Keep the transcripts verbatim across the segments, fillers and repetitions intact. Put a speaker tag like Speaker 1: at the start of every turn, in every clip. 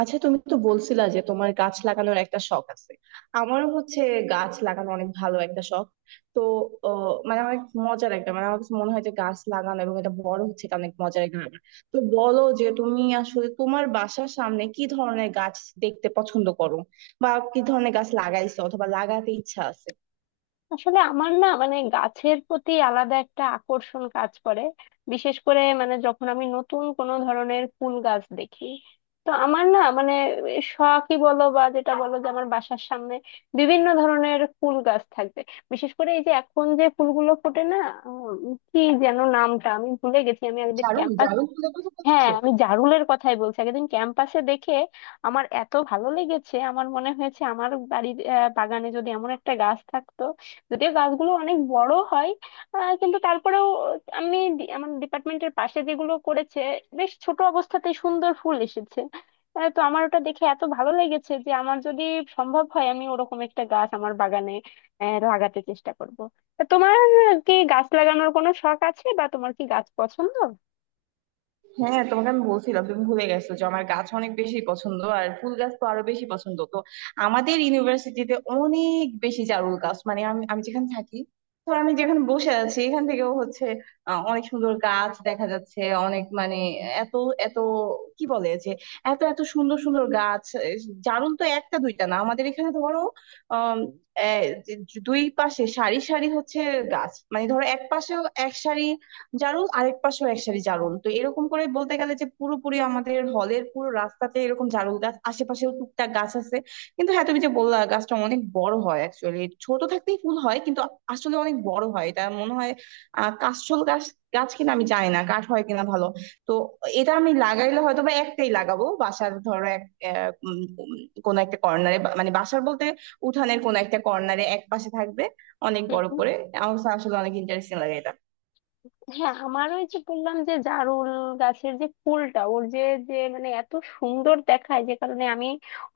Speaker 1: আচ্ছা, তুমি তো বলছিলা যে তোমার গাছ লাগানোর একটা শখ আছে। আমারও হচ্ছে। গাছ লাগানো অনেক ভালো একটা শখ। তো আহ, মানে অনেক মজার একটা, মানে আমার কাছে মনে হয় যে গাছ লাগানো এবং এটা বড় হচ্ছে, এটা অনেক মজার একটা ব্যাপার। তো বলো যে তুমি আসলে তোমার বাসার সামনে কি ধরনের গাছ দেখতে পছন্দ করো, বা কি ধরনের গাছ লাগাইছো অথবা লাগাতে ইচ্ছা আছে।
Speaker 2: আসলে আমার না মানে গাছের প্রতি আলাদা একটা আকর্ষণ কাজ করে। বিশেষ করে মানে যখন আমি নতুন কোনো ধরনের ফুল গাছ দেখি, তো আমার না মানে শখই বলো বা যেটা বলো, যে আমার বাসার সামনে বিভিন্ন ধরনের ফুল গাছ থাকবে। বিশেষ করে এই যে এখন যে ফুলগুলো ফোটে না, উম, কি যেন নামটা আমি ভুলে গেছি, আমি একদিন
Speaker 1: জারুল?
Speaker 2: ক্যাম্পাসে।
Speaker 1: জারুল ফুলের কথা
Speaker 2: হ্যাঁ,
Speaker 1: বলছো?
Speaker 2: আমি জারুলের কথাই বলছি। আগের দিন ক্যাম্পাসে দেখে আমার এত ভালো লেগেছে, আমার মনে হয়েছে আমার বাড়ির আহ, বাগানে যদি এমন একটা গাছ থাকতো। যদিও গাছগুলো অনেক বড় হয়, আহ, কিন্তু তারপরেও আমি ডি- আমার ডিপার্টমেন্টের পাশে যেগুলো করেছে, বেশ ছোট অবস্থাতে সুন্দর ফুল এসেছে। আহ, তো আমার ওটা দেখে এত ভালো লেগেছে যে আমার যদি সম্ভব হয়, আমি ওরকম একটা গাছ আমার বাগানে আহ, লাগাতে চেষ্টা করব। তা তোমার কি গাছ লাগানোর কোনো শখ আছে, বা তোমার কি গাছ পছন্দ?
Speaker 1: হ্যাঁ, তোমাকে আমি বলছিলাম তুমি ভুলে গেছো যে আমার গাছ অনেক বেশি পছন্দ, আর ফুল গাছ তো আরো বেশি পছন্দ। তো আমাদের ইউনিভার্সিটিতে অনেক বেশি জারুল গাছ, মানে আমি আমি যেখানে থাকি। তো আমি যেখানে বসে আছি এখান থেকেও হচ্ছে আহ, অনেক সুন্দর গাছ দেখা যাচ্ছে। অনেক মানে এত এত, কি বলে যে এত এত সুন্দর সুন্দর গাছ এ, জারুল তো একটা দুইটা না, আমাদের এখানে ধরো আহ দুই পাশে সারি সারি হচ্ছে গাছ, মানে ধরো এক পাশে এক সারি জারুল, আরেক পাশেও এক সারি জারুল। তো এরকম করে বলতে গেলে যে পুরোপুরি আমাদের হলের পুরো রাস্তাতে এরকম জারুল গাছ, আশেপাশেও টুকটাক গাছ আছে। কিন্তু হ্যাঁ, তুমি যে বললা গাছটা অনেক বড় হয়, অ্যাকচুয়ালি ছোট থাকতেই ফুল হয়, কিন্তু আসলে অনেক বড় হয় এটা মনে হয়। আহ কাশফুল গাছ, গাছ কিনা আমি জানি না, কাঠ হয় কিনা ভালো। তো এটা আমি লাগাইলে হয়তো বা একটাই লাগাবো, বাসার ধরো এক আহ, উম, উম, কোনো একটা কর্নারে, মানে বাসার বলতে উঠানের কোনো একটা কর্নারে এক পাশে থাকবে অনেক বড়
Speaker 2: হুম।
Speaker 1: করে। আমার কাছে আসলে অনেক ইন্টারেস্টিং লাগে এটা।
Speaker 2: হ্যাঁ, আমার ওই যে বললাম যে জারুল গাছের যে ফুলটা, ওর যে যে মানে এত সুন্দর দেখায়, যে কারণে আমি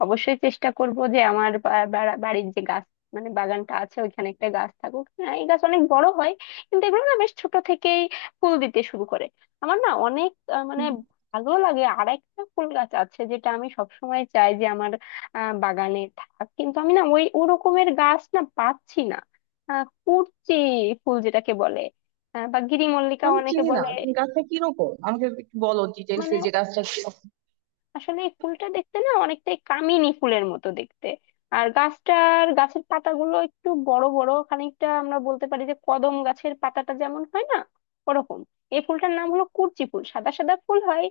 Speaker 2: অবশ্যই চেষ্টা করব যে আমার বা- বা- বাড়ির যে গাছ মানে বাগানটা আছে, ওইখানে একটা গাছ থাকুক। হ্যাঁ, এই গাছ অনেক বড় হয় কিন্তু এগুলো না বেশ ছোট থেকেই ফুল দিতে শুরু করে। আমার না অনেক আহ, মানে ভালো লাগে। আর একটা ফুল গাছ আছে যেটা আমি সবসময় চাই যে আমার আহ, বাগানে থাক, কিন্তু আমি না ওই ওরকমের গাছ না পাচ্ছি না। আহ, কুরচি ফুল যেটাকে বলে, আহ, বা গিরি মল্লিকা
Speaker 1: আমি
Speaker 2: অনেকে
Speaker 1: চিনি না,
Speaker 2: বলে।
Speaker 1: তুমি গাছটা কিরকম আমাকে একটু বলো ডিটেলস,
Speaker 2: মানে
Speaker 1: যে গাছটা কিরকম।
Speaker 2: আসলে এই ফুলটা দেখতে না অনেকটাই কামিনী ফুলের মতো দেখতে। আর গাছটার গাছের পাতাগুলো একটু বড় বড়, খানিকটা আমরা বলতে পারি যে কদম গাছের পাতাটা যেমন হয় না, ওরকম। এই ফুলটার নাম হলো কুরচি ফুল, সাদা সাদা ফুল হয়।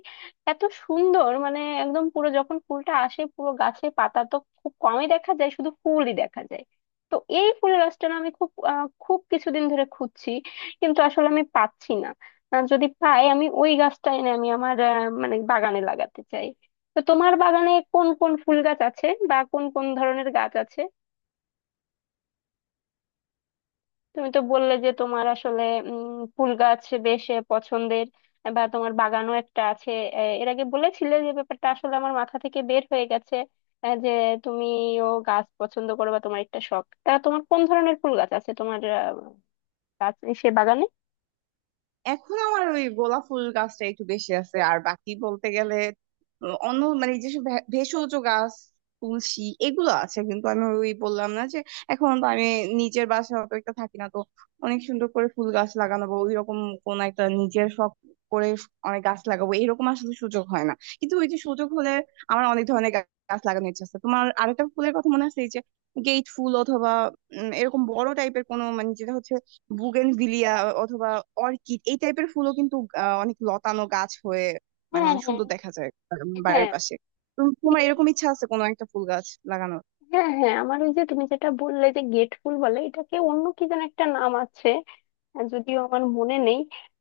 Speaker 2: এত সুন্দর, মানে একদম পুরো যখন ফুলটা আসে, পুরো গাছে পাতা তো খুব কমই দেখা যায়, শুধু ফুলই দেখা যায়। তো এই ফুলের গাছটা না আমি খুব আহ, খুব কিছুদিন ধরে খুঁজছি, কিন্তু আসলে আমি পাচ্ছি না। আহ, যদি পাই, আমি ওই গাছটা এনে আমি আমার আহ, মানে বাগানে লাগাতে চাই। তো তোমার বাগানে কোন কোন ফুল গাছ আছে, বা কোন কোন ধরনের গাছ আছে? তুমি তো বললে যে তোমার আসলে উম ফুল গাছ বেশ আহ, পছন্দের, বা তোমার বাগানও একটা আছে। আহ, এর আগে বলেছিলে যে ব্যাপারটা আসলে আমার মাথা থেকে বের হয়ে গেছে। আহ, যে তুমিও গাছ পছন্দ করো বা তোমার একটা শখ, তা তোমার কোন ধরনের ফুল গাছ আছে, তোমার আহ, গাছ সে বাগানে?
Speaker 1: এখন আমার ওই গোলাপ ফুল গাছটা একটু বেশি আছে। আর বাকি বলতে গেলে আহ, অন্য মানে যেসব ভে- ভেষজ গাছ, তুলসী, এগুলো আছে। কিন্তু আমি ওই বললাম না যে এখন তো আমি নিজের বাসায় অত একটা থাকি না, তো অনেক সুন্দর করে ফুল গাছ লাগানো বা ওই রকম কোন একটা নিজের শখ করে অনেক গাছ লাগাবো, এরকম আসলে সুযোগ হয় না। কিন্তু ওই যে সুযোগ হলে আমার অনেক ধরনের গা- গাছ লাগানোর ইচ্ছা আছে। তোমার আরেকটা ফুলের কথা মনে আছে, এই যে গেট ফুল, অথবা উম, এরকম বড় টাইপের কোনো, মানে যেটা হচ্ছে বুগেনভিলিয়া অথবা অর্কিড, এই টাইপের ফুলও কিন্তু আহ, অনেক লতানো গাছ হয়ে মানে
Speaker 2: হ্যাঁ,
Speaker 1: অনেক
Speaker 2: হ্যাঁ,
Speaker 1: সুন্দর দেখা যায় উম, বাড়ির
Speaker 2: হ্যাঁ।
Speaker 1: পাশে। তো তোমার
Speaker 2: ঠিক-
Speaker 1: এরকম ইচ্ছা আছে কোনো একটা ফুল গাছ লাগানোর?
Speaker 2: হ্যাঁ, হ্যাঁ, আমার ওই যে তুমি যেটা বললে যে গেট ফুল বলে, এটাকে অন্য কি যেন একটা নাম আছে, আর যদিও আমার মনে নেই।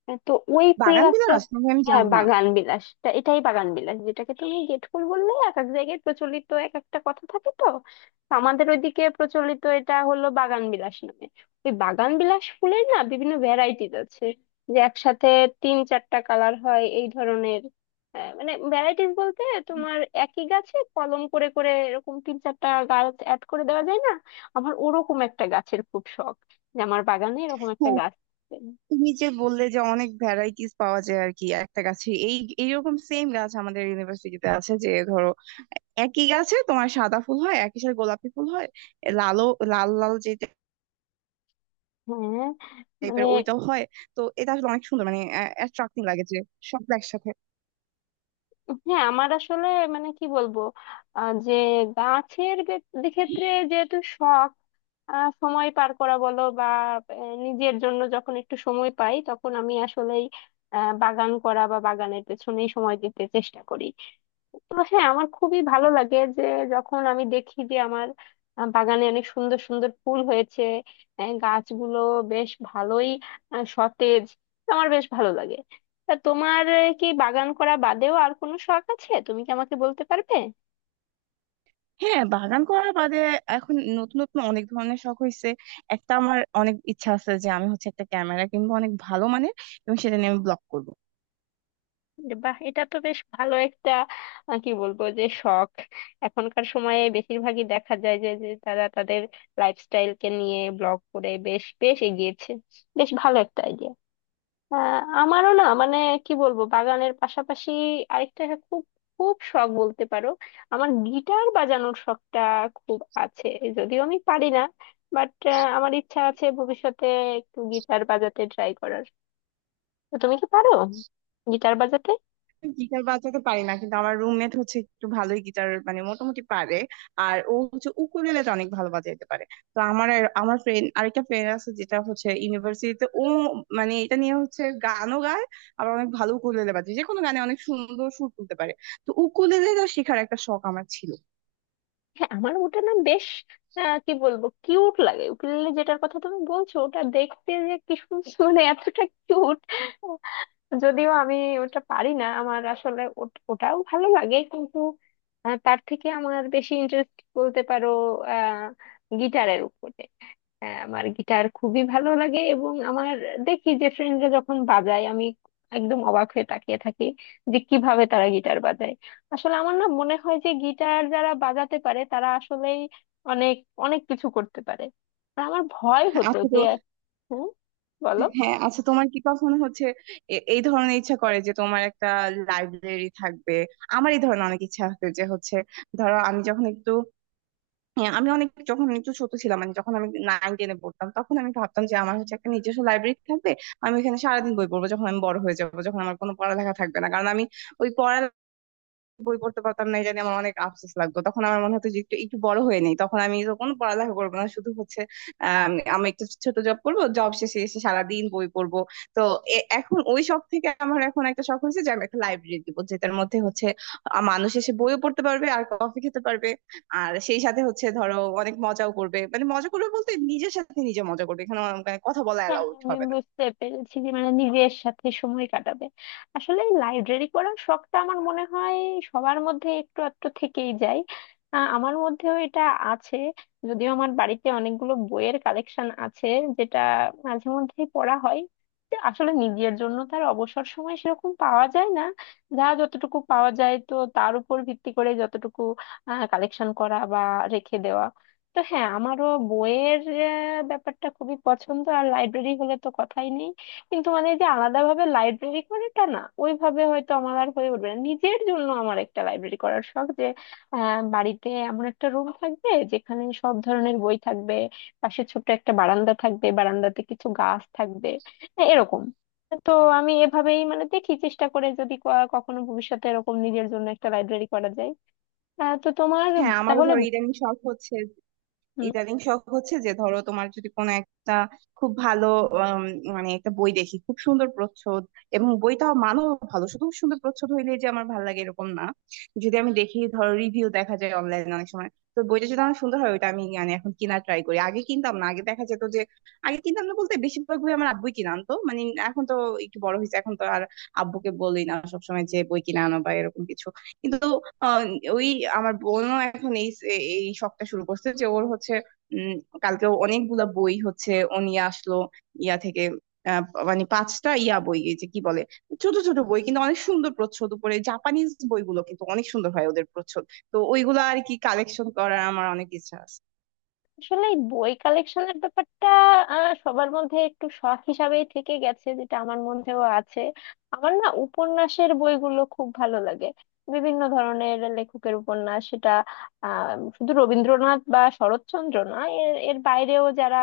Speaker 2: আহ, তো ওই ফুল
Speaker 1: বাগান
Speaker 2: গাছটা,
Speaker 1: বিলাস নাকি, আমি
Speaker 2: হ্যাঁ,
Speaker 1: জানি না।
Speaker 2: বাগান বিলাসটা, এটাই বাগান বিলাস যেটাকে তুমি গেট ফুল বললে। এক এক জায়গায় প্রচলিত এক একটা কথা থাকে, তো তো আমাদের ওইদিকে প্রচলিত এটা হলো বাগান বিলাস নামে। ওই বাগান বিলাস ফুলের না বিভিন্ন ভ্যারাইটিজ আছে, যে একসাথে তিন চারটা কালার হয় এই ধরনের। আহ, মানে ভ্যারাইটিস বলতে তোমার একই গাছে কলম করে করে এরকম তিন চারটা গাছ অ্যাড করে দেওয়া যায় না। আমার ওরকম একটা গাছের খুব শখ, যে আমার বাগানে এরকম একটা
Speaker 1: হ্যাঁ,
Speaker 2: গাছ।
Speaker 1: তুমি যে বললে যে অনেক ভ্যারাইটিস পাওয়া যায় আর কি একটা গাছে, এই এইরকম সেম গাছ আমাদের ইউনিভার্সিটিতে আছে, যে ধরো একই গাছে তোমার সাদা ফুল হয়, একই সাথে গোলাপি ফুল হয়, এ লালও, লাল লাল যে
Speaker 2: হ্যাঁ। মানে
Speaker 1: টাইপের, ওইটাও হয়। তো এটা আসলে অনেক সুন্দর, মানে অ্যাট্রাক্টিং লাগে যে সব একসাথে।
Speaker 2: হ্যাঁ, আমার আসলে মানে কি বলবো, আহ, যে গাছের গে- ক্ষেত্রে যেহেতু শখ, আহ, সময় পার করা বলো বা আহ, নিজের জন্য যখন একটু সময় পাই, তখন আমি আসলেই আহ, বাগান করা বা বাগানের পেছনেই সময় দিতে চেষ্টা করি। তো হ্যাঁ, আমার খুবই ভালো লাগে যে যখন আমি দেখি যে আমার আহ, বাগানে অনেক সুন্দর সুন্দর ফুল হয়েছে, আহ, গাছগুলো বেশ ভালোই আহ, সতেজ, আমার বেশ ভালো লাগে। তা তোমার আহ, কি বাগান করা বাদেও আর কোনো শখ আছে, তুমি কি আমাকে বলতে পারবে?
Speaker 1: হ্যাঁ, বাগান করা বাদে এখন নতুন নতুন অনেক ধরনের শখ হয়েছে। একটা, আমার অনেক ইচ্ছা আছে যে আমি হচ্ছে একটা ক্যামেরা কিনবো অনেক ভালো মানের, এবং সেটা নিয়ে আমি ব্লগ করবো।
Speaker 2: যে বাহ, এটা তো বেশ ভালো একটা আহ, কি বলবো, যে শখ এখনকার সময়ে বেশিরভাগই দেখা যায় যে যে তারা তাদের লাইফস্টাইলকে নিয়ে ব্লগ করে বেশ বেশ এগিয়েছে। বেশ ভালো একটা আইডিয়া। আহ, আমারও না মানে কি বলবো, বাগানের পাশাপাশি আরেকটা, হ্যাঁ, খুব খুব শখ বলতে পারো, আমার গিটার বাজানোর শখটা খুব আছে। যদিও আমি পারি না, বাট আমার ইচ্ছা আছে ভবিষ্যতে একটু গিটার বাজাতে ট্রাই করার। তো তুমি কি পারো গিটার বাজাতে?
Speaker 1: গিটার বাজাতে পারি না, কিন্তু আমার রুমমেট হচ্ছে একটু ভালোই গিটার মানে মোটামুটি পারে। আর ও হচ্ছে উকুলেলেটা অনেক ভালো বাজাইতে পারে। তো আমার আর- আমার ফ্রেন্ড, আরেকটা ফ্রেন্ড আছে যেটা হচ্ছে ইউনিভার্সিটিতে, ও মানে এটা নিয়ে হচ্ছে গানও গায়, আবার অনেক ভালো উকুলেলে বাজায়, যে কোনো গানে অনেক সুন্দর সুর তুলতে পারে। তো উকুলেলেটা শেখার একটা শখ আমার ছিল।
Speaker 2: হ্যাঁ, আমার ওটা না বেশ আহ, কি বলবো, কিউট লাগে উকুলেলে, যেটার কথা তুমি বলছো ওটা দেখতে যে কি সুন্দর, মানে এতটা কিউট। যদিও আমি ওটা পারি না, আমার আসলে ওট- ওটাও ভালো লাগে, কিন্তু আহ, তার থেকে আমার বেশি ইন্টারেস্ট বলতে পারো আহ, গিটারের উপরে। আহ, আমার গিটার খুবই ভালো লাগে, এবং আমার দেখি যে ফ্রেন্ডরা যখন বাজায়, আমি একদম অবাক হয়ে তাকিয়ে থাকি যে কিভাবে তারা গিটার বাজায়। আসলে আমার না মনে হয় যে গিটার যারা বাজাতে পারে তারা আসলেই অনেক অনেক কিছু করতে পারে। আর আমার ভয় হতো
Speaker 1: আচ্ছা
Speaker 2: যে,
Speaker 1: তো,
Speaker 2: হুম, বলো।
Speaker 1: হ্যাঁ, আচ্ছা তোমার কি কখনো হচ্ছে এ- এই ধরনের ইচ্ছা করে যে তোমার একটা লাইব্রেরি থাকবে? আমার এই ধরনের অনেক ইচ্ছা আছে যে হচ্ছে, ধরো আমি যখন একটু, হ্যাঁ, আমি অনেক যখন একটু ছোট ছিলাম, মানে যখন আমি নাইন টেনে পড়তাম, তখন আমি ভাবতাম যে আমার হচ্ছে একটা নিজস্ব লাইব্রেরি থাকবে। আমি এখানে সারাদিন বই পড়বো যখন আমি বড় হয়ে যাবো, যখন আমার কোনো পড়ালেখা থাকবে না, কারণ আমি ওই পড়া, বই পড়তে পারতাম না, এটা নিয়ে আমার অনেক আফসোস লাগতো। তখন আমার মনে হতো যে একটু একটু বড় হয়ে নেই, তখন আমি তখন পড়ালেখা করবো না, শুধু হচ্ছে আম, আমি একটু ছোট জব করবো, জব শেষে এসে সারাদিন বই পড়বো। তো এ- এখন ওই শখ থেকে আমার এখন একটা শখ হয়েছে যে আমি একটা লাইব্রেরি দিব, যেটার মধ্যে হচ্ছে আ, মানুষ এসে বইও পড়তে পারবে আর কফি খেতে পারবে, আর সেই সাথে হচ্ছে ধরো অনেক মজাও করবে, মানে মজা করবে বলতে নিজের সাথে নিজে মজা করবে, এখানে আমার মানে কথা বলা
Speaker 2: হ্যাঁ,
Speaker 1: অ্যালাউড
Speaker 2: আমি
Speaker 1: হবে না।
Speaker 2: বুঝতে পেরেছি যে মানে নিজের সাথে সময় কাটাবে। আসলে লাইব্রেরি পড়ার শখটা আমার মনে হয় সবার মধ্যে একটু একটু থেকেই যায়। আহ, আমার মধ্যেও এটা আছে। যদিও আমার বাড়িতে অনেকগুলো বইয়ের কালেকশন আছে, যেটা মাঝে মধ্যেই পড়া হয়। তো আসলে নিজের জন্য তার অবসর সময় সেরকম পাওয়া যায় না, যা যতটুকু পাওয়া যায় তো তার উপর ভিত্তি করে যতটুকু কালেকশন করা বা রেখে দেওয়া। তো হ্যাঁ, আমারও বইয়ের আহ, ব্যাপারটা খুবই পছন্দ, আর লাইব্রেরি হলে তো কথাই নেই। কিন্তু মানে যে আলাদাভাবে লাইব্রেরি করে তা না, ওইভাবে হয়তো আমার আর হয়ে উঠবে না। নিজের জন্য আমার একটা লাইব্রেরি করার শখ যে আহ, বাড়িতে এমন একটা রুম থাকবে যেখানে সব ধরনের বই থাকবে, পাশে ছোট্ট একটা বারান্দা থাকবে, বারান্দাতে কিছু গাছ থাকবে এরকম। তো আমি এভাবেই মানে দেখি, চেষ্টা করে যদি ক- কখনো ভবিষ্যতে এরকম নিজের জন্য একটা লাইব্রেরি করা যায়। আহ, তো তোমার
Speaker 1: হ্যাঁ, আমারও
Speaker 2: তাহলে
Speaker 1: ধরো ইদানিং শখ হচ্ছে, ইদানিং শখ হচ্ছে যে ধরো তোমার যদি কোনো একটা খুব ভালো আম, মানে একটা বই দেখি খুব সুন্দর প্রচ্ছদ, এবং বইটাও মানও ভালো, শুধু সুন্দর প্রচ্ছদ হইলে যে আমার ভালো লাগে এরকম না। যদি আমি দেখি, ধরো রিভিউ দেখা যায় অনলাইনে অনেক সময়, তো বইটা যদি আমার সুন্দর হয় ওইটা আমি মানে এখন কিনা ট্রাই করি। আগে কিনতাম না, আগে দেখা যেত যে, আগে কিনতাম না বলতে বেশিরভাগ বই আমার আব্বুই কিনে আনতো মানে। এখন তো একটু বড় হয়েছে, এখন তো আর আব্বুকে বলি না সবসময় যে বই কিনে আনো বা এরকম কিছু। কিন্তু আহ, ওই আমার বোনও এখন এই এই শখটা শুরু করছে যে ওর হচ্ছে উম কালকেও অনেকগুলা বই হচ্ছে ও নিয়ে আসলো ইয়া থেকে, আহ, মানে পাঁচটা ইয়া বই, এই যে কি বলে, ছোট ছোট বই কিন্তু অনেক সুন্দর প্রচ্ছদ উপরে। জাপানিজ বইগুলো কিন্তু অনেক সুন্দর হয় ওদের প্রচ্ছদ। তো ওইগুলো আর কি কালেকশন করার আমার অনেক ইচ্ছা আছে।
Speaker 2: আসলে এই বই কালেকশনের ব্যাপারটা আহ, সবার মধ্যে একটু শখ হিসাবেই থেকে গেছে, যেটা আমার মধ্যেও আছে। আমার না উপন্যাসের বইগুলো খুব ভালো লাগে, বিভিন্ন ধরনের লেখকের উপন্যাস সেটা আহ, শুধু রবীন্দ্রনাথ বা শরৎচন্দ্র না, এর এর বাইরেও যারা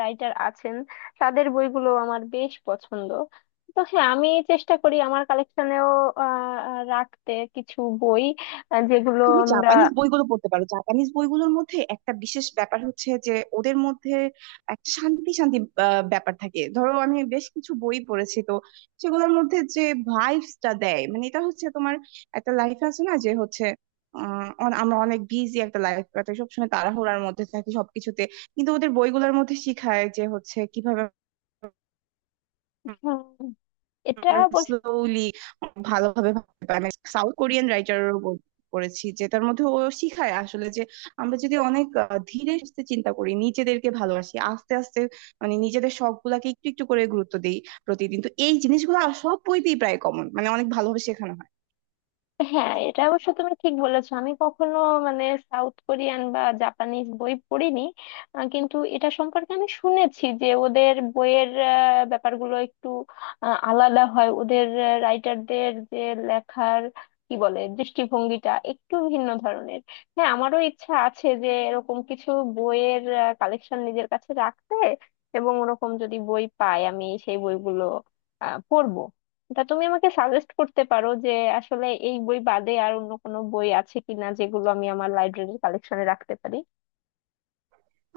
Speaker 2: রাইটার আছেন, তাদের বইগুলো আমার বেশ পছন্দ। তো হ্যাঁ, আমি চেষ্টা করি আমার কালেকশনেও রাখতে কিছু বই, আহ, যেগুলো
Speaker 1: তুমি
Speaker 2: আমরা।
Speaker 1: জাপানিজ বইগুলো পড়তে পারো। জাপানিজ বইগুলোর মধ্যে একটা বিশেষ ব্যাপার হচ্ছে যে ওদের মধ্যে একটা শান্তি শান্তি আহ, ব্যাপার থাকে। ধরো আমি বেশ কিছু বই পড়েছি, তো সেগুলোর মধ্যে যে ভাইবসটা দেয়, মানে এটা হচ্ছে তোমার একটা লাইফ আছে না, যে হচ্ছে আহ, অন- আমরা অনেক বিজি একটা লাইফ কাটাই, সবসময় তাড়াহুড়ার মধ্যে থাকি সবকিছুতে। কিন্তু ওদের বইগুলোর মধ্যে শিখায় যে হচ্ছে কিভাবে
Speaker 2: হুম, এটা
Speaker 1: আমরা
Speaker 2: অবশ্য,
Speaker 1: স্লোলি ভালোভাবে ভাবতে পারি। সাউথ কোরিয়ান রাইটারেরও বই পড়েছি, যেটার মধ্যে ও শিখায় আসলে যে আমরা যদি অনেক আহ, ধীরে সুস্থে চিন্তা করি, নিজেদেরকে ভালোবাসি আস্তে আস্তে, মানে নিজেদের শখ গুলাকে একটু একটু করে গুরুত্ব দিই প্রতিদিন, তো এই জিনিসগুলো আর সব বইতেই প্রায় কমন, মানে অনেক ভালোভাবে শেখানো হয়।
Speaker 2: হ্যাঁ, এটা অবশ্য তুমি ঠিক বলেছো। আমি কখনো মানে সাউথ কোরিয়ান বা জাপানিজ বই পড়িনি, আহ, কিন্তু এটা সম্পর্কে আমি শুনেছি যে ওদের বইয়ের আহ, ব্যাপারগুলো একটু আহ, আলাদা হয়, ওদের রাইটারদের যে লেখার কি বলে দৃষ্টিভঙ্গিটা একটু ভিন্ন ধরনের। হ্যাঁ, আমারও ইচ্ছা আছে যে এরকম কিছু বইয়ের কালেকশন নিজের কাছে রাখতে, এবং ওরকম যদি বই পাই আমি সেই বইগুলো আহ, পড়বো। তা তুমি আমাকে সাজেস্ট করতে পারো যে আসলে এই বই বাদে আর অন্য কোনো বই আছে কিনা যেগুলো আমি আমার লাইব্রেরির কালেকশনে রাখতে পারি?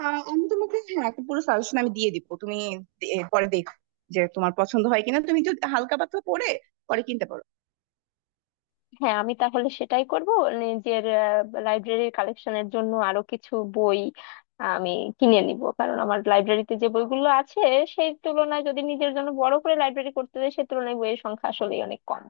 Speaker 1: আহ আমি তোমাকে, হ্যাঁ, একটা পুরো সাজেশন আমি দিয়ে দিব, তুমি দে- পরে দেখো যে তোমার পছন্দ হয় কিনা, তুমি একটু হালকা পাতলা পড়ে পরে কিনতে পারো।
Speaker 2: হ্যাঁ, আমি তাহলে সেটাই করব। নিজের লাইব্রেরির কালেকশনের জন্য আরো কিছু বই আমি কিনে নিব, কারণ আমার লাইব্রেরিতে যে বইগুলো আছে সেই তুলনায় যদি নিজের জন্য বড় করে লাইব্রেরি করতে হয়, সেই তুলনায় বইয়ের সংখ্যা আসলেই অনেক কম।